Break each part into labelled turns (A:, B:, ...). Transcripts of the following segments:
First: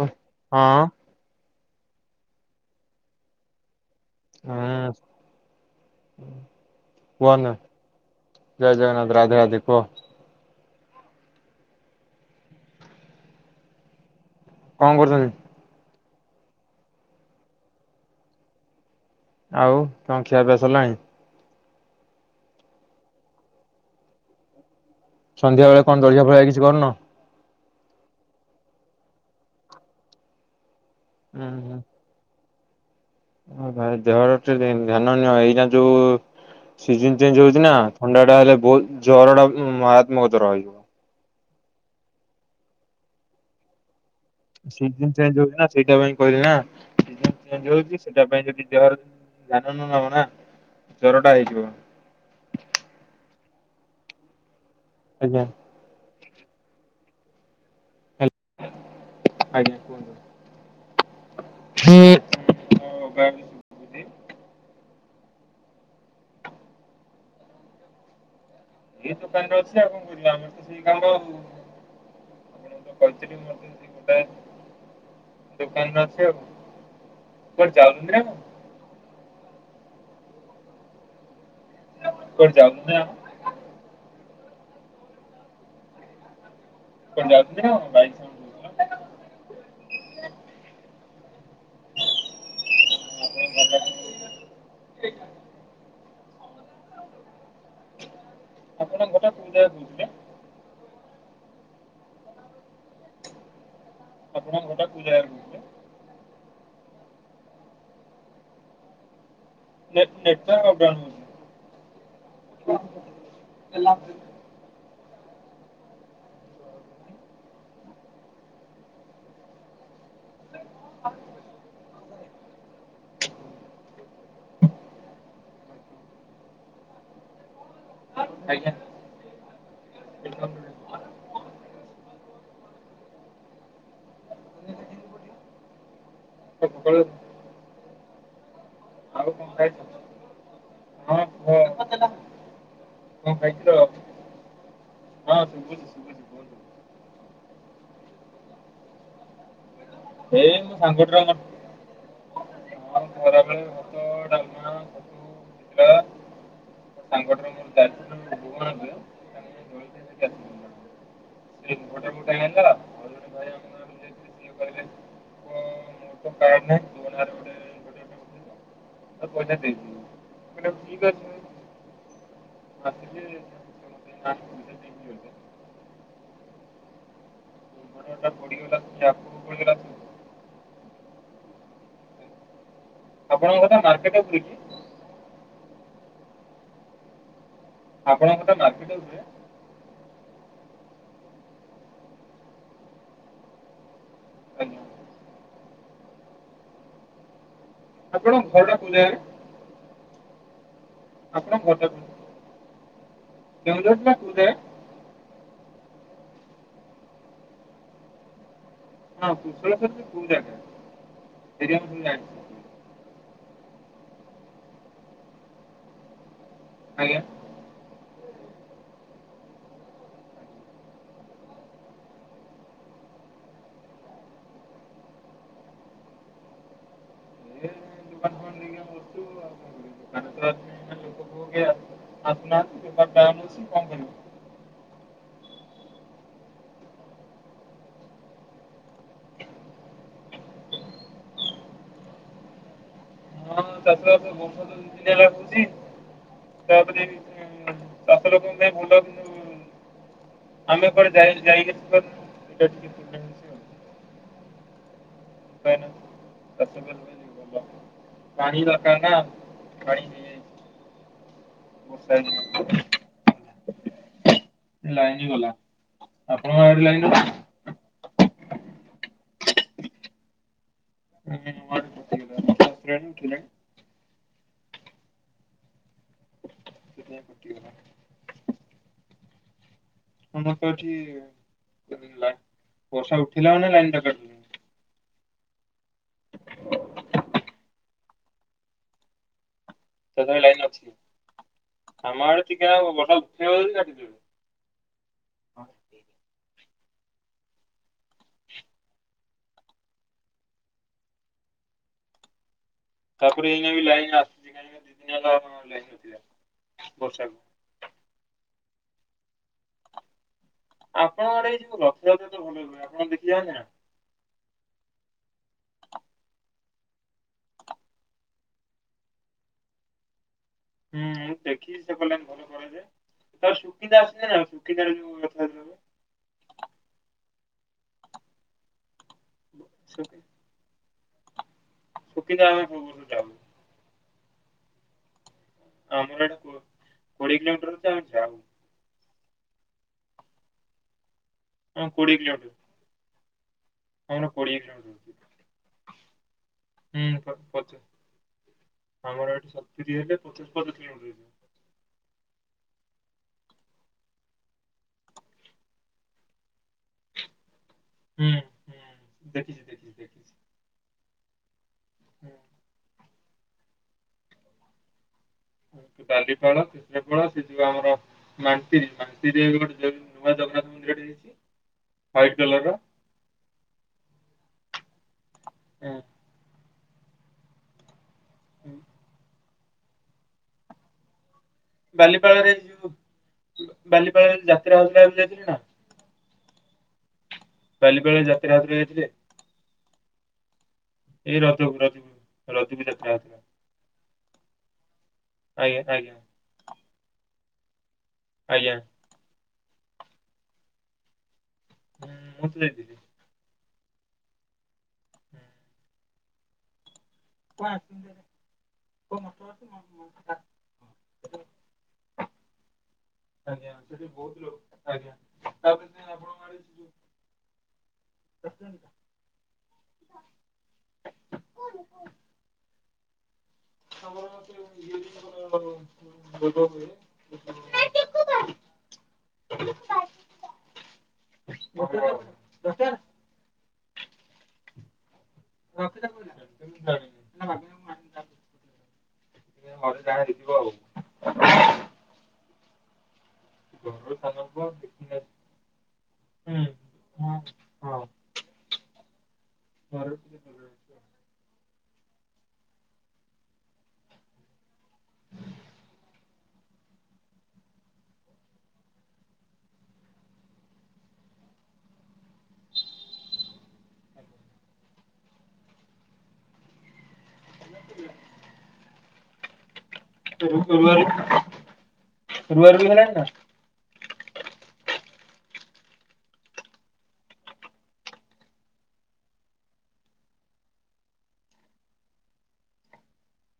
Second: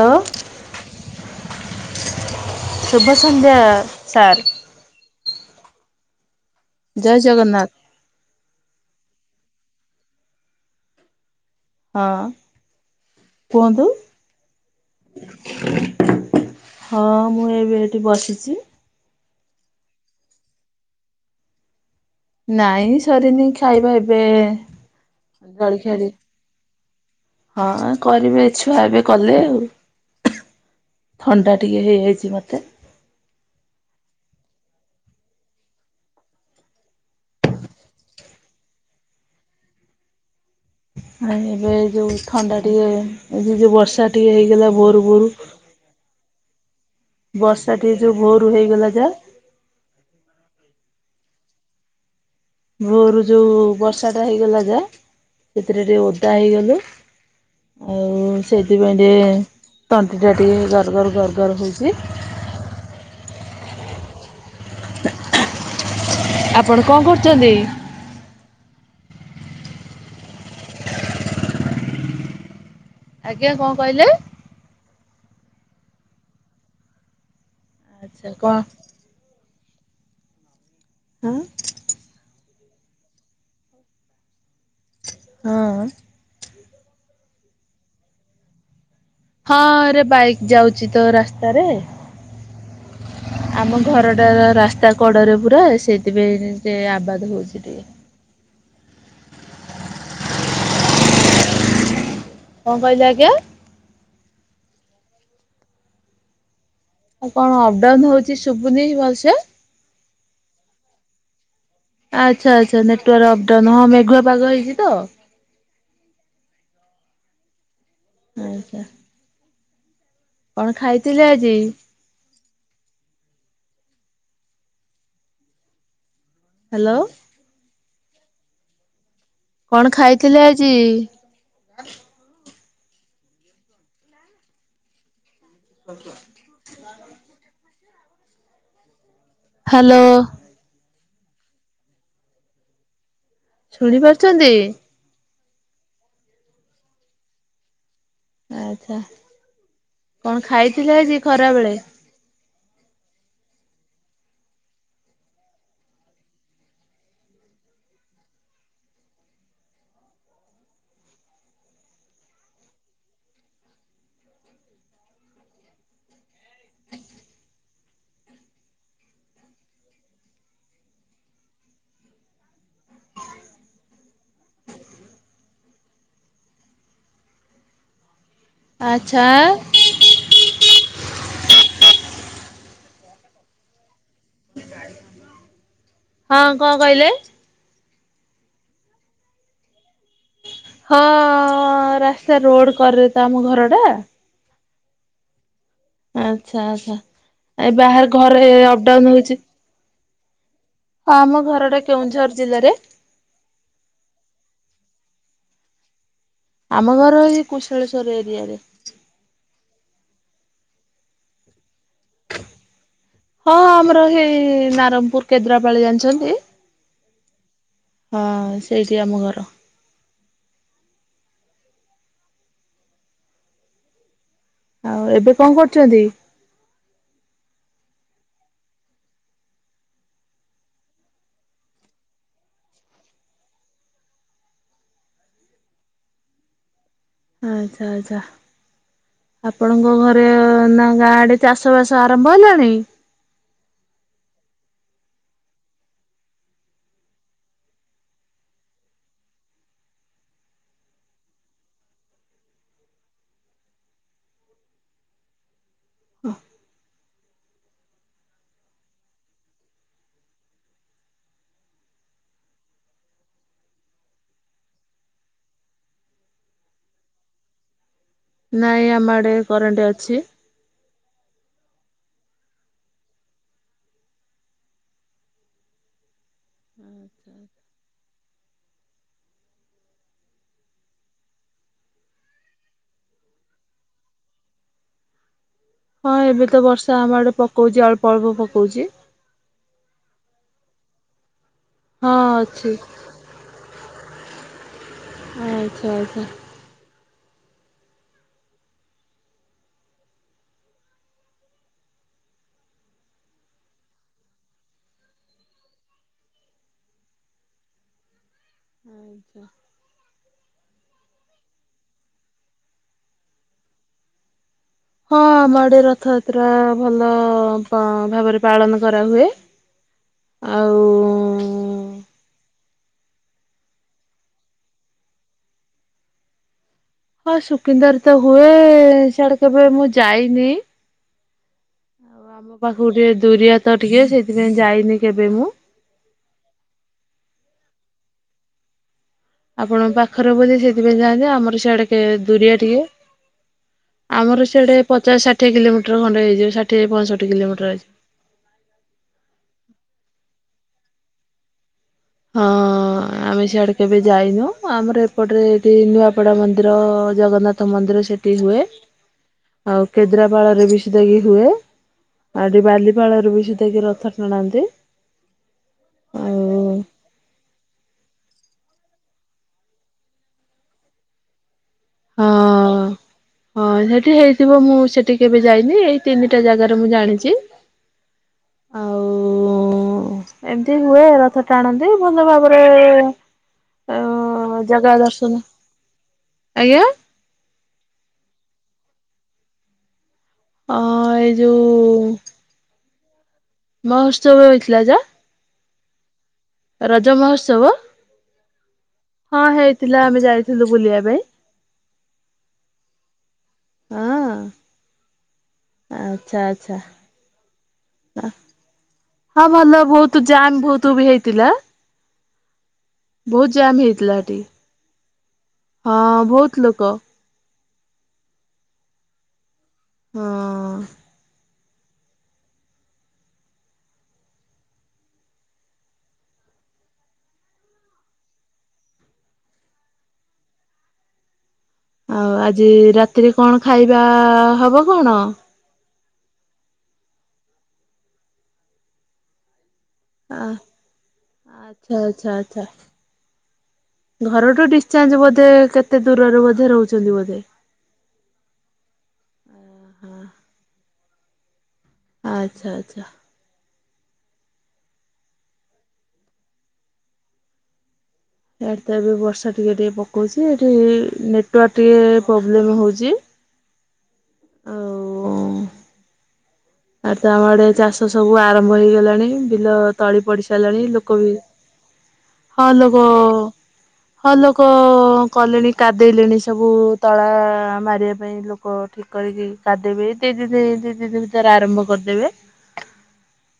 A: ହଁ
B: ଶୁଭାସନ୍ଧ୍ୟ ସାର୍।
A: ହୁଁ
B: ଜୟ
A: କୁହନ୍ତୁ?
B: ଜଗନ୍ନାଥ
A: ଜୟ ଜଗନ୍ନାଥ ରାଧେ ରାଧେ କୁହ?
B: ହଁ କୁହନ୍ତୁ?
A: କଣ କରୁଛନ୍ତି?
B: ହଁ ମୁଁ ଏବେ ଏଠି ବସିଛି।
A: ଆଉ କଣ ଖିିଆ ପିଆ ସରିଲାଣି?
B: ନାଇଁ ସରିନି ଖାଇବା ଏବେ
A: ସନ୍ଧ୍ୟା ବେଳେ
B: ଜଳି
A: କଣ
B: ଖିଆଳି
A: ଜଳଖିଆ ଫଳିଆ କିଛି କରୁନ?
B: ହଁ କରିବେ ଛୁଆ ଏବେ କଲେ ଆଉ ଥଣ୍ଡା ଟିକେ ହେଇଯାଇଛି ମତେ।
A: ହ ଭାଇ ଦେହର ଟିକେ ଧ୍ୟାନ ନିଅ ଏଇଟା ଯୋଉ ସିଜିନ ଚେଞ୍ଜ ହଉଛି ନା ଥଣ୍ଡା ଟା ହେଲେ ବହୁତ ଜର ଟା ମାରତ୍ମକତ ରହିଯିବ।
B: ଆ ଏବେ ଏଇ ଯୋଉ ଥଣ୍ଡା ଟିକେ ଏଇ ଯୋଉ ବର୍ଷା ଟିକେ ହେଇଗଲା ଭୋରୁ
A: ସିଜିନ
B: ଭୋରୁ
A: ଚେଞ୍ଜ ହେଉଛି ନା ସେଇଟା ପାଇଁ କହିଲେ ନା।
B: ବର୍ଷା
A: ଞ
B: ଟିକେ
A: ହଉଛି
B: ଯୋଉ
A: ସେଟା
B: ଭୋରୁ
A: ପାଇଁ ଯଦି
B: ହେଇଗଲା
A: ଜର
B: ଯା
A: ଧ୍ୟନ ନ ନବ ନା ଜର ଟା ହେଇଯିବ।
B: ଭୋରୁ ଯୋଉ ବର୍ଷା ଟା ହେଇଗଲା ଯା।
A: ଆଜ୍ଞା।
B: ସେଥିରେ ଟିକେ ଓଦା ହେଇଗଲୁ, ଆଉ ସେଇଥିପାଇଁ
A: ଆଜ୍ଞା
B: ଟିକେ ତଣ୍ଟିଟା ଟିକେ ଗର ଗର ଗର ଗର ହେଉଛି।
A: ହ ହଉ ବା।
B: ଆପଣ କଣ କରୁଛନ୍ତି?
A: ଏଇ ଦୋକାନ ରେ ଅଛି ଆଉ କଣ କରିବା ଆମର ତ ସେଇ କାମ ଆଉ। ଆପଣକୁ କହିଥିଲି
B: ଆଜ୍ଞା କଣ
A: ମତେ
B: କହିଲେ?
A: ଗୋଟାଏ ଦୋକାନ ଅଛି କୁଆଡେ ଯାଇଥିଲେ ନା କଣ?
B: ହୁଁ।
A: କୁଆଡେ ଯାଉଥିଲେ ଆପଣ?
B: ହଁ।
A: କୁଆଡେ ଯାଉଥିଲେ ନା କଣ ଗାଡି ସାଉଣ୍ଡୁ ଶୁଭୁଥିଲା।
B: ହଁ ରେ ବାଇକ ଯାଉଚି ତ ରାସ୍ତାରେ।
A: [unintelligible]
B: ଆମ
A: ଶୁଭୁଥିଲା।
B: ଘରଟା ରାସ୍ତା କଡରେ ପୁରା ସେଇଥିପାଇଁ ଟିକେ ଆବାଦ ହଉଚି ଟିକେ।
A: ଆପଣଙ୍କ ଘରଟା କଉ ଜାଗା କହୁଥିଲେ?
B: କଁ କହିଲେ ଆଜ୍ଞା?
A: ଆପଣ ଘର ଟା କଉ ଜାଗାରେ କୁହନ୍ତୁ।
B: ଆଉ କଣ ଅପଡାଉନ ହଉଚି ଶୁବୁନି ଭଲସେ?
A: ନେ ନେଟୱାର୍କ ଅପ ଡାଉନୁ ହୋଉଚି।
B: ଆଛା ଆଛା ନେଟୱାର୍କ
A: ଆଜ୍ଞା। ଆଉ
B: ଅପଡାଉନ
A: କଣ
B: ହଁ ମେଘୁଆ ପାଗ ହେଇଚି ତ। ଆଜ୍ଞା। କଣ ଖାଇଥିଲେ ଆଜି? ହାଲୋ।
A: ଆଜ୍ଞା।
B: କଣ ଖାଇଥିଲେ ଆଜି? [unintelligible] ହାଲୋ।
A: ହଁ କୁହ [inaudible] ଖାଇଥିଲ?
B: ଶୁଣି ପାରୁଚନ୍ତି
A: ହଁ ଶୁଭୁଚି ଶୁଭୁଚି କୁହନ୍ତୁ।
B: ଆଛା କଣ
A: ଏଇ ମୋ
B: ଖାଇଥିଲେ ଆଜି
A: ସାଙ୍ଗଟାର
B: ଖରା ବେଳେ?
A: ଖରାବେଳୁ ଭାତ ଡାଲମା ତାଙ୍କଠାରୁ ମୋ ଯାଇଥିଲୁ ଭୁବନେଶ୍ୱର ତାଙ୍କ ଜଳଖିଆ ଖାଇକି ଆସିଲୁ ଦି ଜାଣିଚ ମତେ ଜଣେ କହିଲେ ମୁଁ ଯାଇଥିଲି ସିଏ କହିଲେ ମୁଁ ମୁଁ ତ କାଡନାହିଁ।
B: [inaudible]
A: ଆଉ ପଇସା ଦେଇଦେଲି ମାନେ ଠିକ୍ ଅଛି। [unintelligible] [unintelligible] ମୋର ଟା ପଢିଗଲା ସେମିତି
B: ଆଚ୍ଛା
A: ଆଗକୁ ପଢିଗଲା। ଆପଣଙ୍କ ଘରଟା ମାର୍କେଟ ଉପରେ କି?
B: ହଁ କଁ କହିଲେ?
A: ଆପଣଙ୍କ ଘରଟା ମାର୍କେଟ ଉପରେ
B: ହଁ ରାସ୍ତା ରୋଡ କରରେ ତ ଆମ ଘର ଟା।
A: ଆଜ୍ଞା
B: ଆଛା ଆଛା ଏ ବାହାରେ ଘରେ
A: ଆପଣଙ୍କ ଘରଟା କୋଉ
B: ଅପଡାଉନ
A: ଜାଗାରେ
B: ହେଇଚି। ହଁ ଆମ
A: ଆପଣ
B: ଘର ଟା
A: କଟକ
B: କେଉଁଝର ଜିଲ୍ଲାରେ।
A: କେଉଁଝର ଜିଲ୍ଲା କଉ ଜାଗା?
B: ଆମ ଘର ଏଇ କୁଶଳେଶ୍ୱର ଏରିଆରେ।
A: ହଁ କୁଶଳେଶ୍ଵର ର କଉ ଜାଗା ସେରି ଆମ ଜାଣି ସବୁ ଜାଣିଚୁ।
B: ହଁ ଆମର ହେଇ ନାରଙ୍ଗପୁର କେଦ୍ରାପାଳି ଜାଣିଚନ୍ତି?
A: ଆଜ୍ଞା
B: ହଁ ସେଇଠି ଆମ ଘର। ଆଉ ଏବେ କଁ କରୁଚନ୍ତି?
A: ଏ [unintelligible] [unintelligible] [unintelligible]
B: ଆଚ୍ଛା ଆଚ୍ଛା ଆଛା। ଆପଣଙ୍କ ଘରେ ନା ଗାଁ ଆଡେ ଚାଷ ବାସ ଆରମ୍ଭ ହେଲାଣି?
A: ହଁ ଚାଷ ବାଷ ବର୍ଷା ଦିନ ହେଲା କହୁଛି [unintelligible] ତାପରେ ଚାଷ ଲୋକ ଙ୍କ ପାଇଁ ବୋଲା [unintelligible] ଆମେ କୁଆଡେ ଯାଇ ଆସି ପାରୁନୁ। ପାଣି ଦରକାର ନା ପାଣି [unintelligible] [unintelligible] ଲାଇନ ଗଲା, ଆପଣଙ୍କ ଆଡ଼େ ଲାଇନ ଅଛି?
B: ନାଇଁ ଆମ ଆଡେ କରେଣ୍ଟ ଅଛି।
A: [unintelligible] ସେ କଣ କଟିଗଲା। ଆମର ଏଠି ବର୍ଷା ଉଠିଲା ମାନ ଲାଇନ୍ କାଟି ଦଉଛି।
B: ହଁ ଏବେ ତ ବର୍ଷା ଆମ ଆଡେ ପକଉଛି ଅଳ୍ପ ଅଳ୍ପ ପକଉଛି।
A: ତଥାପି ଲାଇନ୍ ଅଛି,
B: ହଁ
A: ଆମ ଆଡେ ଟିକେ
B: ଅଛି
A: ନାକୁ ବର୍ଷା ଉଠେଇଲେ ଲାଇନ କାଟି ଦଉଛି।
B: ହୁଁ ଆଚ୍ଛା ଆଚ୍ଛା।
A: ତାପରେ ଏଇ ବି ଲାଇନ୍ ଆସୁଛି କାହିଁକ ଦି ଦିନ ହେଲା ଲାଇନ ନଥିଲା ବର୍ଷାକୁ
B: [inaudible]
A: ଆପଣଙ୍କର ଆଡ଼େ ଯୋଉ ରଥଯାତ୍ରା ତ ଭଲ ହୁଏ ନା ଆପଣ ଦେଖିବା ନା
B: ହଁ ଆମ ଆଡେ ରଥଯାତ୍ରା ଆ ଭଲ ଅ ଭାବରେ ପାଳନ କରାହୁଏ।
A: [inaudible]
B: ଆଉ
A: ହୁଁଁ ଦେଖିକି ସେ କିଲ ଭଲ କରାଯାଏ ତ ସୁକିନ୍ଦା ଆସନ ନା ସୁକିନ୍ଦ ଯୋ କଥା [inaudible]
B: ହଁ ସୁକିନ୍ଦାର ତ ହୁଏ ଏ ସେଆଡେ କେବେ ମୁଁ
A: ସୁକି-
B: ଯାଇନି। ଆଉ
A: ସୁକିନ୍ଦା
B: ଆମ
A: ଆମେ ସବୁ
B: ପାଖକୁ
A: ବର୍ଷ
B: ଟିକେ
A: ଯାଉ
B: ଦୁରିଆତ ଟିକେ ସେଇଥିପାଇଁ ଯାଇନି କେବେ ମୁଁ।
A: ଆମର ଏଇଟା କୋଡିଏ କିଲୋମିଟର ଯାଉନୁ ଆଉ।
B: ଆପଣଙ୍କ ପାଖରେ ବଧେ ସେଥିପାଇଁ ଯାଆନ୍ତି ଆମର ସିଆଡେ
A: ହଁ
B: ଟିକେ
A: କୋଡ଼ିଏ
B: ଦୁରିଆ
A: କିଲୋମିଟର
B: ଟିକେ। ଆମର
A: କୋଡ଼ିଏ
B: ସିଆଡ଼େ
A: କିଲୋମିଟର ହଉଛି।
B: ପଚାଶ ଷାଠିଏ କିଲୋମିଟର ଖଣ୍ଡେ ହେଇଯିବ ଷାଠିଏ ପଞ୍ଚଷଠି
A: ହୁଁ
B: କିଲୋମିଟର
A: ପଚାଶ
B: ହେଇଯିବ।
A: ଆମର ଏଠି ସତୁରି ହେଲେ ପଚାଷ୍ଟୋରୀ କିଲୋମିଟର ହେବ।
B: ହଁ। ଆମେ ସିଆଡେ କେବେ ଯାଇନୁ ଆମର ଏପଟରେ ଏଠି ନୂଆପଡା ମନ୍ଦିର ର ଜଗନ୍ନାଥ ମନ୍ଦିର।
A: ହୁଁ
B: ସେଠି ହୁଏ,
A: ହୁଁ ଦେଖିଛି
B: ଆଉ
A: ଦେଖିଛି ଦେଖିଛି।
B: କେଦ୍ରାପାଳରେ ବି ସେଟା କିି ହୁଏ, ଆଉ ଏଠି ବାଲିପାଳରେ ବି ସେଟା କିି ରଥ ଟାଣାନ୍ତି।
A: ବାଲିପାଳ କେବଳ ସେ ଯିବଉ ଆମର ମାନ୍ତିର ମାନ୍ତିର ଗୋଟେ ଯ ନୂଆ ଜଗନ୍ନାଥ ମନ୍ଦିର ଟିଏ ୱାଇଟ କଲର୍ ର।
B: ହଁ ସେଠି ହେଇଥିବ ମୁଁ ସେଠି କେବେ ଯାଇନି ଏଇ ତିନିଟା ଜାଗାରେ ମୁଁ ଜାଣିଛି। ଆଉ-ଉ-ଉ-ଉ--ଏମତି ହୁଏ ରଥ ଟ ଟାଣନ୍ତି ଭଲ
A: ବାଲିପାଳରେ
B: ଭାବରେ
A: ଯୋଉ
B: ରେ-ରେ ଅ
A: ବାଲିପାଳରେ ଯାତ୍ରା
B: ଜାଗା
A: ହଉଥିଲା ଏବେ
B: ଦର୍ଶନ
A: ଯାଇଥିଲେ ନା
B: ଆଜ୍ଞା।
A: କାଲିପାଲ ଯାତ୍ରୀ ଆଉ ଥରେ ଯାଇଥିଲେ?
B: ଅ
A: ଏଇ ରଜ
B: ଯୋଉ
A: ରଜ ରଜକୁ ଯାତ୍ରା ଯଉଥିଲା।
B: ମହୋତ୍ସବ ହେଇଥିଲା ଯେ
A: ଆଜ୍ଞା ଆଜ୍ଞା।
B: ରଜ ମହୋତ୍ସବ।
A: ଆଜ୍ଞା।
B: ହଁ ହେଇଥିଲା ଆମେ ଯାଇଥିଲୁ ବୁଲିବା ପାଇଁ।
A: ହୁଁ [unintelligible]
B: ଅଁ ଆଚ୍ଛା ଆଚ୍ଛା। ହଁ ଭଲ ବହୁତ ଜାମ୍ ବହୁତ ବି ହେଇଥିଲା। ବହୁତ
A: ଆଜ୍ଞା
B: ଜାମ୍
A: ସେଠି
B: ହେଇଥିଲା ହେଠି।
A: ବହୁତ ଲୋକ ଆଜ୍ଞା,
B: ହଁ ବହୁତ
A: [unintelligible]
B: ଲୋକ
A: [unintelligible]
B: ହଁ।
A: [unintelligible]
B: ଆଉ ଆଜି
A: [unintelligible]
B: ରାତିରେ କଣ ଖାଇବା ହବ କଣ?
A: [unintelligible]
B: ଆଁ,
A: ଆଉ
B: ଆଚ୍ଛା, ଆଚ୍ଛା, ଆଚ୍ଛା।
A: ଘରର ସାନ ପୁଅ
B: ଘରଠୁ
A: ହୁଁ।
B: ଡିଶ୍ଚାଞ୍ଜ ବୋଧେ କେତେ ଦୂରରେ ବୋଧେ ରହୁଛନ୍ତି
A: ହଁ
B: ବୋଧେ?
A: ହଁ। [unintelligible]
B: ଆଚ୍ଛା ଆଚ୍ଛା। ଏୟାଡ଼ ତ ଏବେ ବର୍ଷା ଟିକେ ଟିକେ ପକଉଛି ଏଠି ନେଟୱାର୍କ ଟିକେ ପ୍ରୋବ୍ଲେମ ହଉଛି। ଆଉ ଆଉ ତ ଆମ ଆଡେ ଚାଷ ସବୁ ଆରମ୍ଭ ହେଇଗଲାଣି, ବିଲ ତଳି ପଡି
A: ଆଉ।
B: ସାରିଲାଣି,
A: ରୁଆ
B: ଲୋକବି, ହଁ
A: ରୁଆ ରୁଇ
B: ଲୋକ
A: ହେଲାଣି ନା?
B: ହଁ ଲୋକ କଲେଣି କାଦେଇଲେଣି ସବୁ ତଳା ମାରିବା ପାଇଁ। ଏ ଲୋକ ଠିକ୍ କରିକି କାଦେଇବେ ଏଇ ଦି ଦିନି, ଦି ଦିନି ଦି ତିନି ଦିନି ଭିତରେ ଆରମ୍ଭ କରିଦେବେ।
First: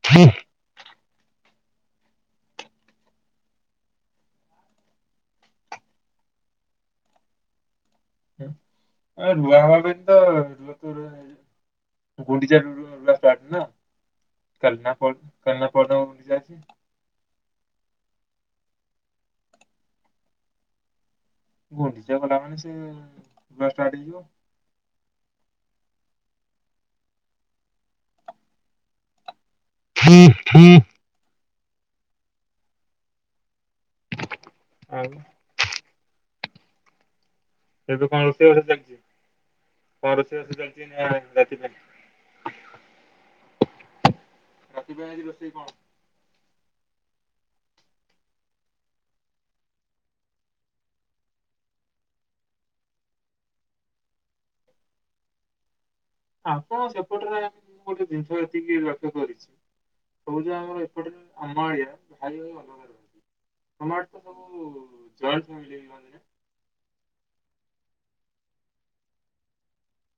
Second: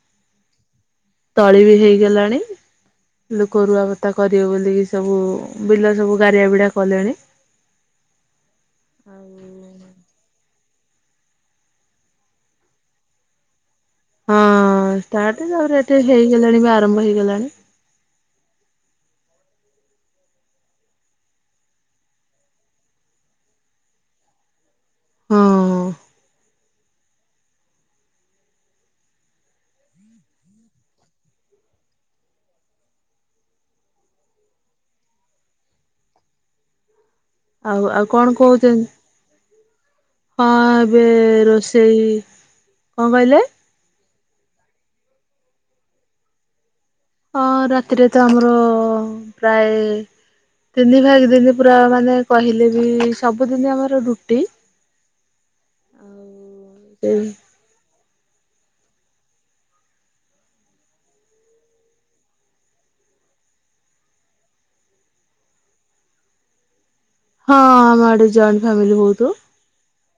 A: [inaudible]
B: ତଳି ବି ହେଇଗଲାଣି। ଲୋକ ରୁଆପତା କରିବେ ବୋଲିକି ସବୁ ବିଲ ସବୁ ଗାରିଆ ବିିଡା କଲେଣି।
A: ଆ ରୁଆ ହବ ପାଇଁ ତ [unintelligible]
B: ହଁ ଷ୍ଟାର୍ଟ ତାପରେ ଏଠି ହେଇଗଲାଣି ବି
A: [unintelligible]
B: ଆରମ୍ଭ ହେଇଗଲାଣି।
A: ଗୁଣ୍ଡିଚା ଗଲା ମାନେ ସିଏ ରୁଆ ଷ୍ଟାଟ୍ ହେଇଯିବ।
B: ହଁ
A: [inaudible] ଆଜ୍ଞା।
B: ଆଉ ଆଉ
A: ସେଉଟୁ କଣ ରୋଷେଇ ବାସ
B: କହୁଛନ୍ତି
A: ଚାଲିଚି? କଣ ରୋଷେଇ
B: ହଁ
A: ବାସ ଚାଳିଛି
B: ଏବେ
A: ଏଇନା ରାତି ପାଇଁ?
B: ରୋଷେଇ କଣ କହିଲେ?
A: ରାତି ପାଇଁ ଆଜି ରୋଷେଇ କଣ?
B: ହଁ ରାତିରେ ତ ଆମର ପ୍ରାୟ ତିନି ଭାଗେ ଦିନି ପୁରା ମାନେ କହିଲେ ବି ସବୁଦିନ ଆମର ରୁଟି। ଆଉ
A: ଆପଣ ସେପଟରେ ମୁଁ ଗୋଟେ ଜିନିଷ ଏତିକି ଲକ୍ଷ୍ୟ କରିଛି। କହୁଚି ପା ଆମର ଏପଟରେ ଆମ ଆଳିଆ ଭାଇ ଭାଇ ଅଲଗା ରହୁ ତମ ଆଡେ ସବୁ ଜଏଣ୍ଟ ପ୍ୟାମିଲି ରୁହନ୍ତି ନା?
B: ହଁ ଆମ ଆଡେ ଜଏଣ୍ଟ ଫ୍ୟାମିଲି ବହୁତ।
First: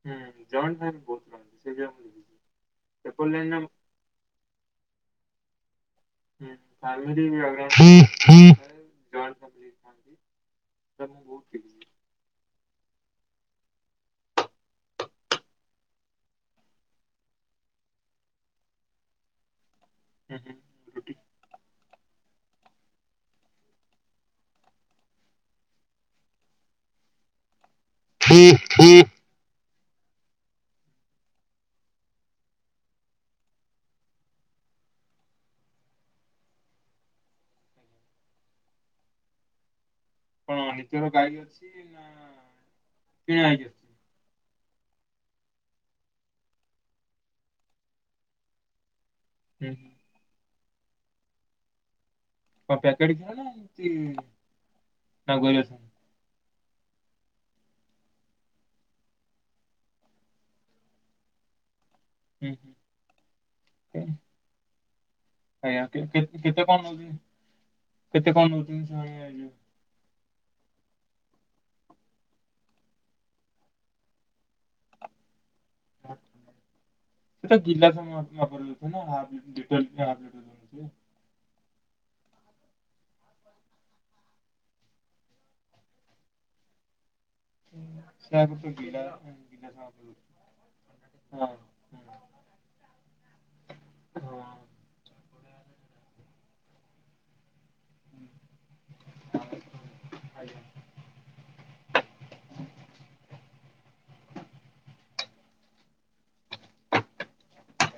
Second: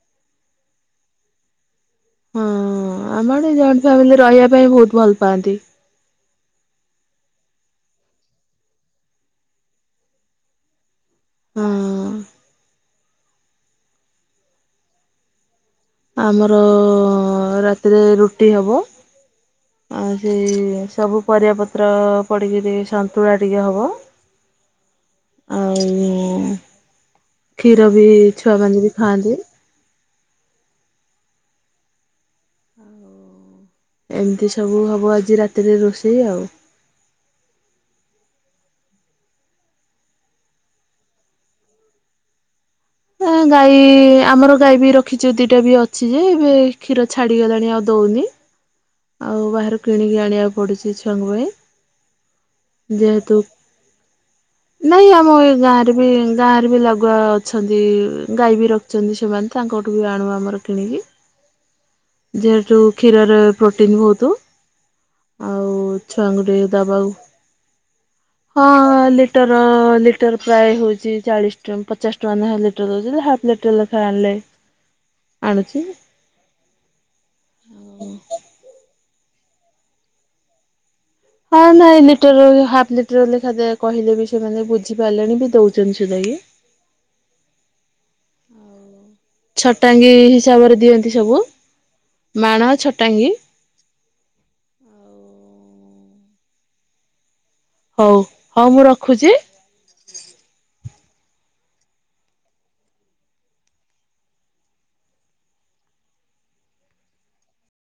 A: ହୁଁ ଜଏଣ୍ଟ ପ୍ୟାମିଲି ବହୁତ ରହନ୍ତି ସେ ଜା ମୁଁ
B: ହଁ ଆମ ଆଡେ ଜଏଣ୍ଟ ଫାମିଲି ରହିବା ପାଇଁ ବହୁତ ଭଲ ପାଆନ୍ତି।
A: ହ [unintelligible] [unintelligible]
B: ହଁ ଆମର ରାତିରେ ରୁଟି ହବ। ଆ
A: ହୁଁ ହୁଁ
B: ସେଇ ସବୁ ପରିବା ପତ୍ର ପଡିକି ଟିକେ ସନ୍ତୁଳା ଟିକେ ହବ। ଆଉ କ୍ଷୀର ବି ଛୁଆମାନେ ବି ଖାଆନ୍ତି। ଏମିତି ସବୁ ହେବ ଆଜି ରାତିରେ ରୋଷେଇ ଆଉ।
A: କଣ ଆପଣଙ୍କର ଗାଈ ଅଛି ନା କିଣା ହେଇକି
B: ଗାଈ
A: ଆସିଛି?
B: ଆମର ଗାଈ ବି ରଖ ରଖିଚୁ ଦିଇଟା ବି ଅଛି ଯେ ଏବେ କ୍ଷୀର ଛାଡ଼ିଗଲାଣି ଆଉ ଦୋଉନି। ଆଉ
A: ହୁଁ
B: ବାହାରୁ
A: ହୁଁ
B: କିଣିକି ଆଣିବାକୁ ପଡୁଛି ଛୁଆଙ୍କ ପାଇଁ।
A: କଣ ପ୍ୟାକେଟ କ୍ଷୀର
B: ଯେହେତୁ
A: ନା ଏମିତି
B: ନାଇଁ
A: ନା
B: ଆମ ଏ
A: ଗୋରୁ ହୁଁ
B: ଗାଁରେ ବି ଗାଁରେ ବି ଲାଗୁଆ ଅଛନ୍ତି ଗାଈ ବି ରଖିଛନ୍ତି ସେମାନେ ତାଙ୍କଠୁ ବି ଆଣୁ ଆମର କିଣିକି।
A: ହୁଁ।
B: ଯେହେତୁ କ୍ଷୀରରେ ପ୍ରୋଟିନ୍ ବହୁତ। ଆଉ
A: ଆଜ୍ଞା କେ- କେ-
B: ଛୁଆଙ୍କୁ
A: କେତେ
B: ଟିକେ
A: କଣ
B: ଦବାକୁ
A: ନଉଛନ୍ତି କେତେ କଣ ନଉଛନ୍ତି
B: ହଁ
A: ସେମାନେ? ଏ ଯୋଉ
B: ଲିଟର ଲ ଲିଟର ପ୍ରାୟ ହଉଛି ଚାଳିଶ ଟଙ୍କା ପଚାଶ ଟଙ୍କା ନାଁ ଖେ ଲିଟର ନଉଛନ୍ତି ହାପ ଲିଟର ଲେଖାଏ ଆଣିଲେ ଆଣୁଛି।
A: ସେଟା ଗିଲାସ ମାପରେ ଦଉ ଥିବେ ନା [unintelligible]
B: ହଁ ନାଇ ଲିଟର ହାପ ଲିଟର ଲେଖା ଦ କହିଲେ ବି ସେମାନେ ବୁଝିପାରିଲେଣି ବି ଦଉଛନ୍ତି ସୁଧାଗି।
A: [unintelligible]
B: ଛଟାଙ୍ଗୀ ହିସାବରେ ଦିଅନ୍ତି
A: ଦଉଥିବେ।
B: ସବୁ
A: ହଁ
B: ମାଣ ଛଟାଙ୍ଗୀ।
A: ହଁ।
B: ହଉ ହଉ ମୁଁ ରଖୁଛି।
A: ଆଜ୍ଞା।